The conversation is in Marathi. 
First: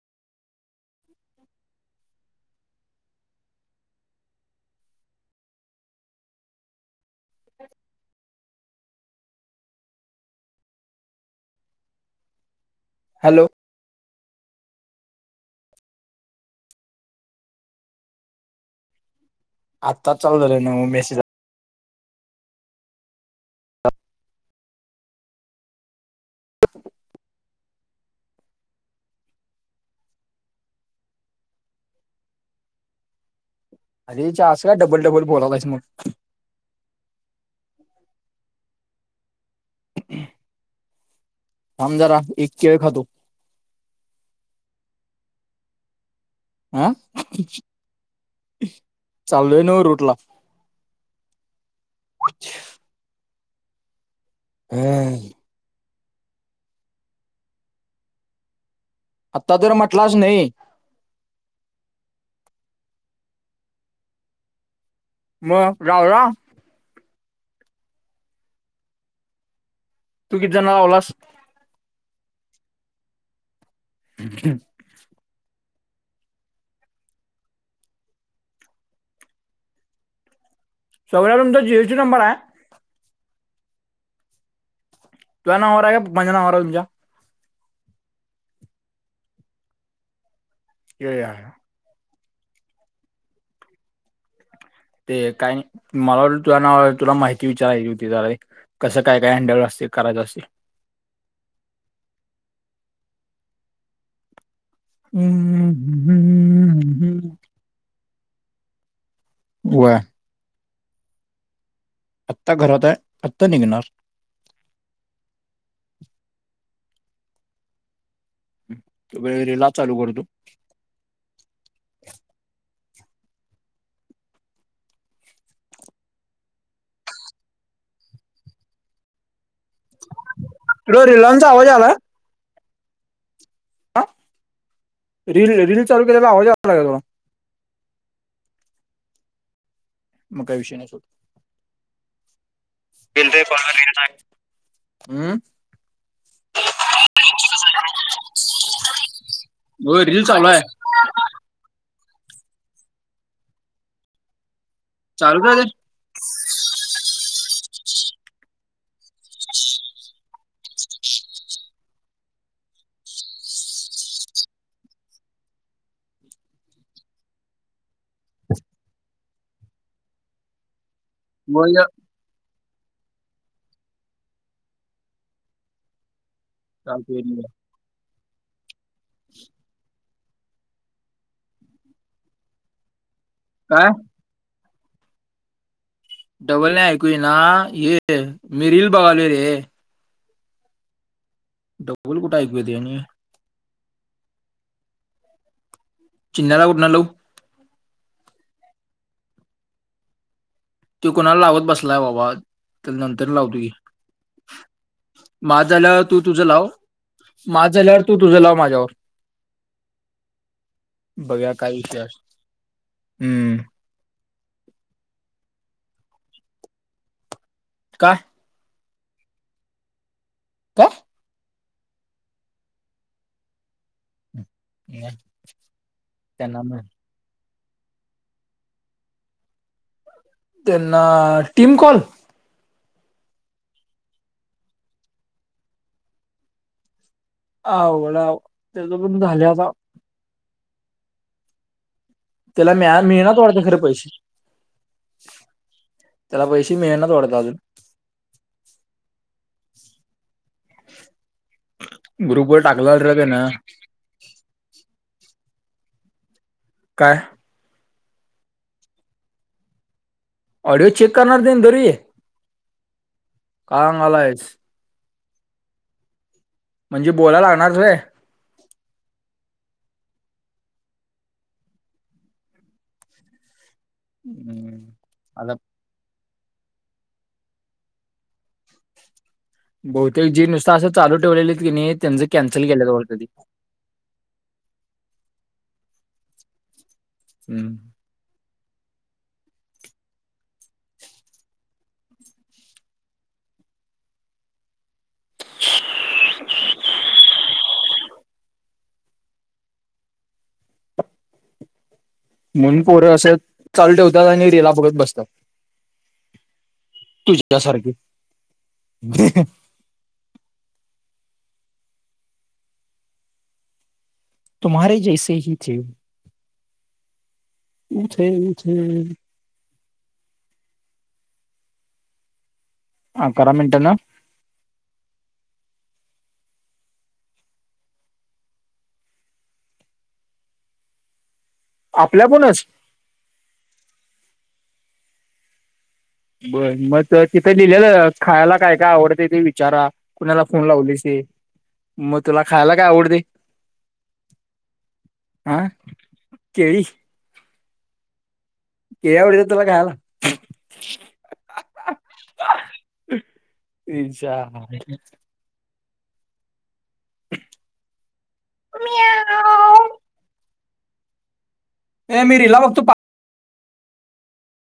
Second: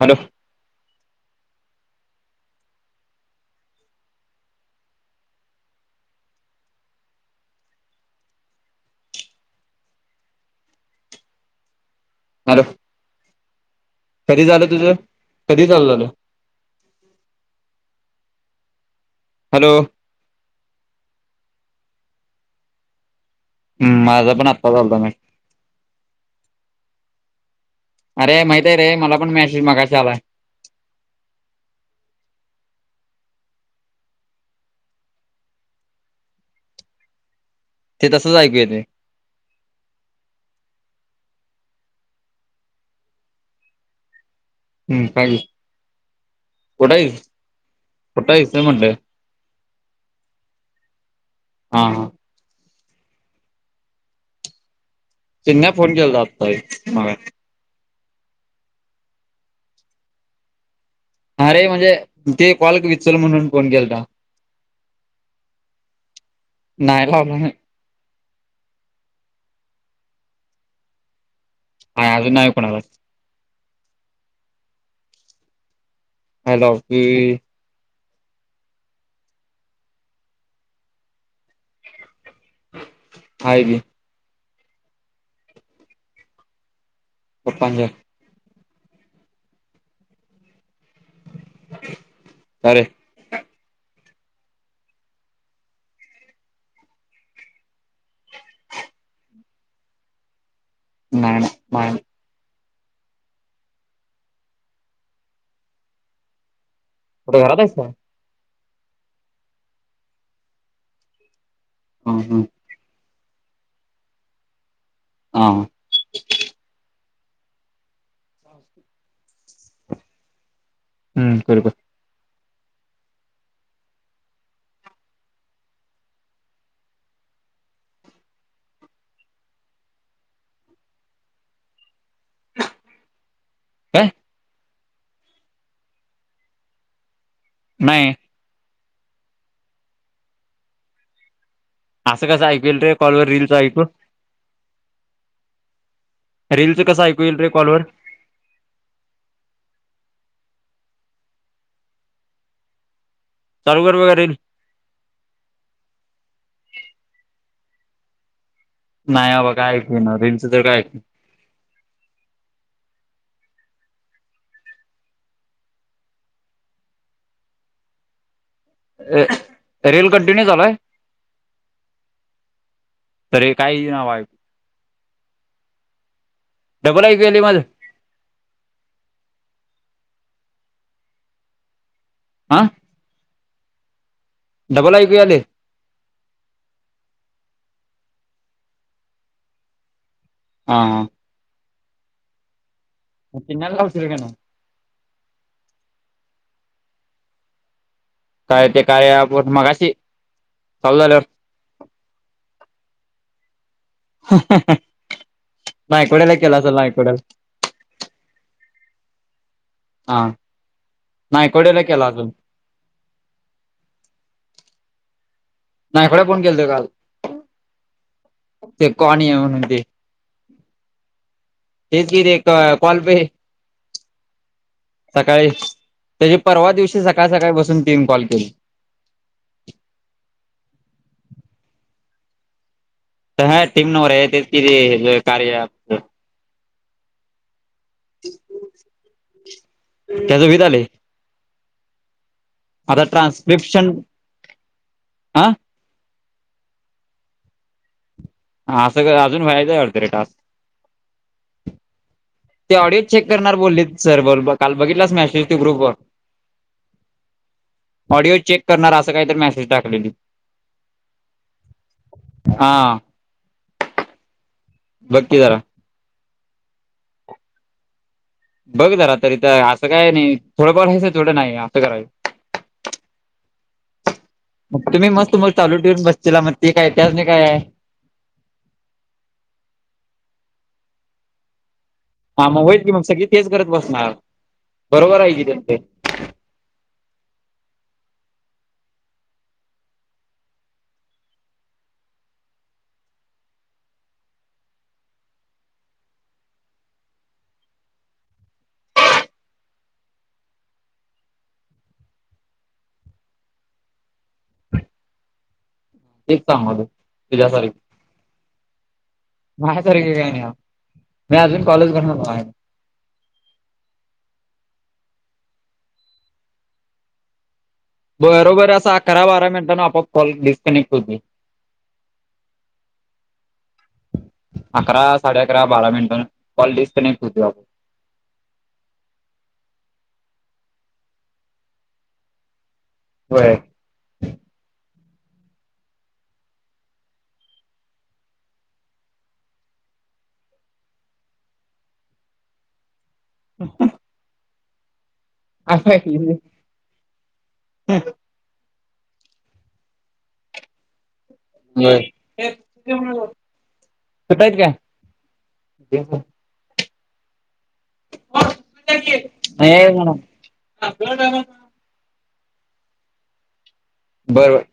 हालो? [inaudible] [inaudible] [unintelligible] हॅलो? कधी झालं तुझं, कधी चालू झालं? हॅलो? आत्ता चालू झालाय ना, [unintelligible] मेसेज. हम्म, माझा पण आत्ता चालू झालय. अरे माहित आहे रे, मला पण मॅसेज मगाशी आलाय. अरेच्चा, आस काय डबल-डबल बोलालायस मग? ते तसच ऐकू येतेय. [inaudible] थांब जरा एक केळ खातो. हम्म, काय. आ.. कुठं आहेस कुठं आहेस ते म्हटलं चाललोय नव्ह रूट ला. हा, हा. [unintelligible] त्यांना फोन केलता, आत्ता हे मगा- आता तर म्हटलाच नाही. अरे म्हणजे, ते कॉल विचल म्हणून फोन केलाता. मग झाला? नाय लावला नाय. तू किती जणांना लावलास? नाय अजून नाय कोणालाच. [inaudible] हॅलो, की. सौऱ्या तुमचा जी एस टी नंबर हाय? हा की. तुझ्या नावावर हाय का पप्पांच्या नाववर हाय तुझ्या? पप्पांच्या. [unintelligible] का रे? ते काय नाय मला वाटलं तुया नावावर आय तुला माहिती विचारायची होती जरा एक. कसं काय-काय हँडल असतंय करायचं असे. नाय नाय नाय. हम्म. [unintelligible] कुठ घरात हायस का? व्हय. हा आत्ता घरात हाय आत्ता निघणार. हां. वेळ रीला चालू करतो. हम्म कर कर. ब्रो रिलानचा आवाज आलाय? आ काय रील-रील चालू केल्याला आवाज यालाय का तुला? नाय. मग काय विषय नाय सोड. असं कसं ऐकू येईल रे कॉल वर रीलच ऐकू? हम्म रीलच कस ऐकू ईल रे कॉलवर? होय रिल चालू आय. चालू कर बर रील. चालूच हाय तर. नाय बाबा काय ऐकु ईना रिलचं तर काय रील कंटिन्यू चालू आय? बोल. तरी काय इना डबल चालतंय ऐकू याली रील. माझं? [inaudible] आं? काय? डबल ऐकू यालय? डबल नाय ऐकू इना हे मीर रील बघालूय रे. हां. डबल कुठ ऐकू येतंय आणि? म तिन्याला लावशील का नाय? चिन्याला कुठंन लाऊ? काय ते कार्या ॲप मगशी त्यो कोणाला लावत बसलाय बाबा तर नंतर लावतु की. माझं झाल्यावर तू नायकवड्याला तुझ केला लाव असेल नायकवड्याला माझ झाल्यावर तू तुझ लाव माझ्यावर. हा बघूया काय नायकवडेण विषय केला असतो अजून. हम्म. नायकवाड्यां फोन केलतां कां कां ते कोणी म्हणूंन अवं म्हणते कायं हेचं की एकां कॉल बॅक नाही, सकाळीं त्यांच्या त्यांना पर्वा नाही. दिवशी सकाळीं सकाळीं बसूंन तीनं कॉल केले त्यांना टीम कॉल हं टीम नवर तेचं किती कार्य ॲप अवघडे रांव त्यां पणं झालेता रांव त्याचं भीत आले त्यांला म मिळेना वाटते खरे ट्रान्स्क्रिप्शन पैसे हा त्यांला पैसे मिळत नां वडंत अजूंन हं असं अजूंन व्हायचं अर्धा टास्क [unintelligible] ग्रुपवर ते टाकला ऑडिओ रे चेक ना करणारं बोलली सरं बोलं कांल बघितलास मॅसेज तूं ग्रुप वरं कायं ऑडिओ चेक करणारं असं कांहींतरी मेसेज टाकला गुप वरं ऑडिओ चेक करणारं देन तरी हां हां मलां येतं बघं की जरां म्हणजे बोलां लागणारं रे बघं जरां तरीथ असं कायं नाहीं थोडं पार थोडं नाहीं असं करांय हम्म. मंग तुम्हीं मस्तं आता मंग चालूं ठेवूंन बसचेला मंग ते कायं त्यां नाहीं कायं आहे बहुतेक जी नुसतं असं चालूं ठेवलेलेत की नाहीं हां मंग होईल की मंग सगळीं तेचं करतं बसणारं बरोबर आहे की त्यां ते हम्मं म्हूंन पोरं असे चालूं ठेवतांत आणि रीलां बघतं बसतांत तेच सांगालोय. दृष्टा तुझ्यासारखी सारखें कां मी अजूंन कॉल भरणांर मायां तुम्हारें जैसेचं चे उथे बरोबर उथे असां अकरा बारा मिनिटांन अँप अँप कॉल डिस्कनेक्ट होते अकरा मिनिटं नं अकरा साडे अकरा बारा मिनिटां कॉल डिस्कनेक्ट होतो आपणं आपल्यां कूंणचं होयं बरं मंग तिथं लिहिलेलं खांयला कायं कायं आवडत ते विचारा कुणांला फोन लावलीस मंग तुलां खांयला कायं आवडते हं आं केळी हम्मं केळी आवडते तुलां खांयला होयं खांता ये इच्छा. कायं नाही [unintelligible] ए मी रिला बघतो [unintelligible] बर बर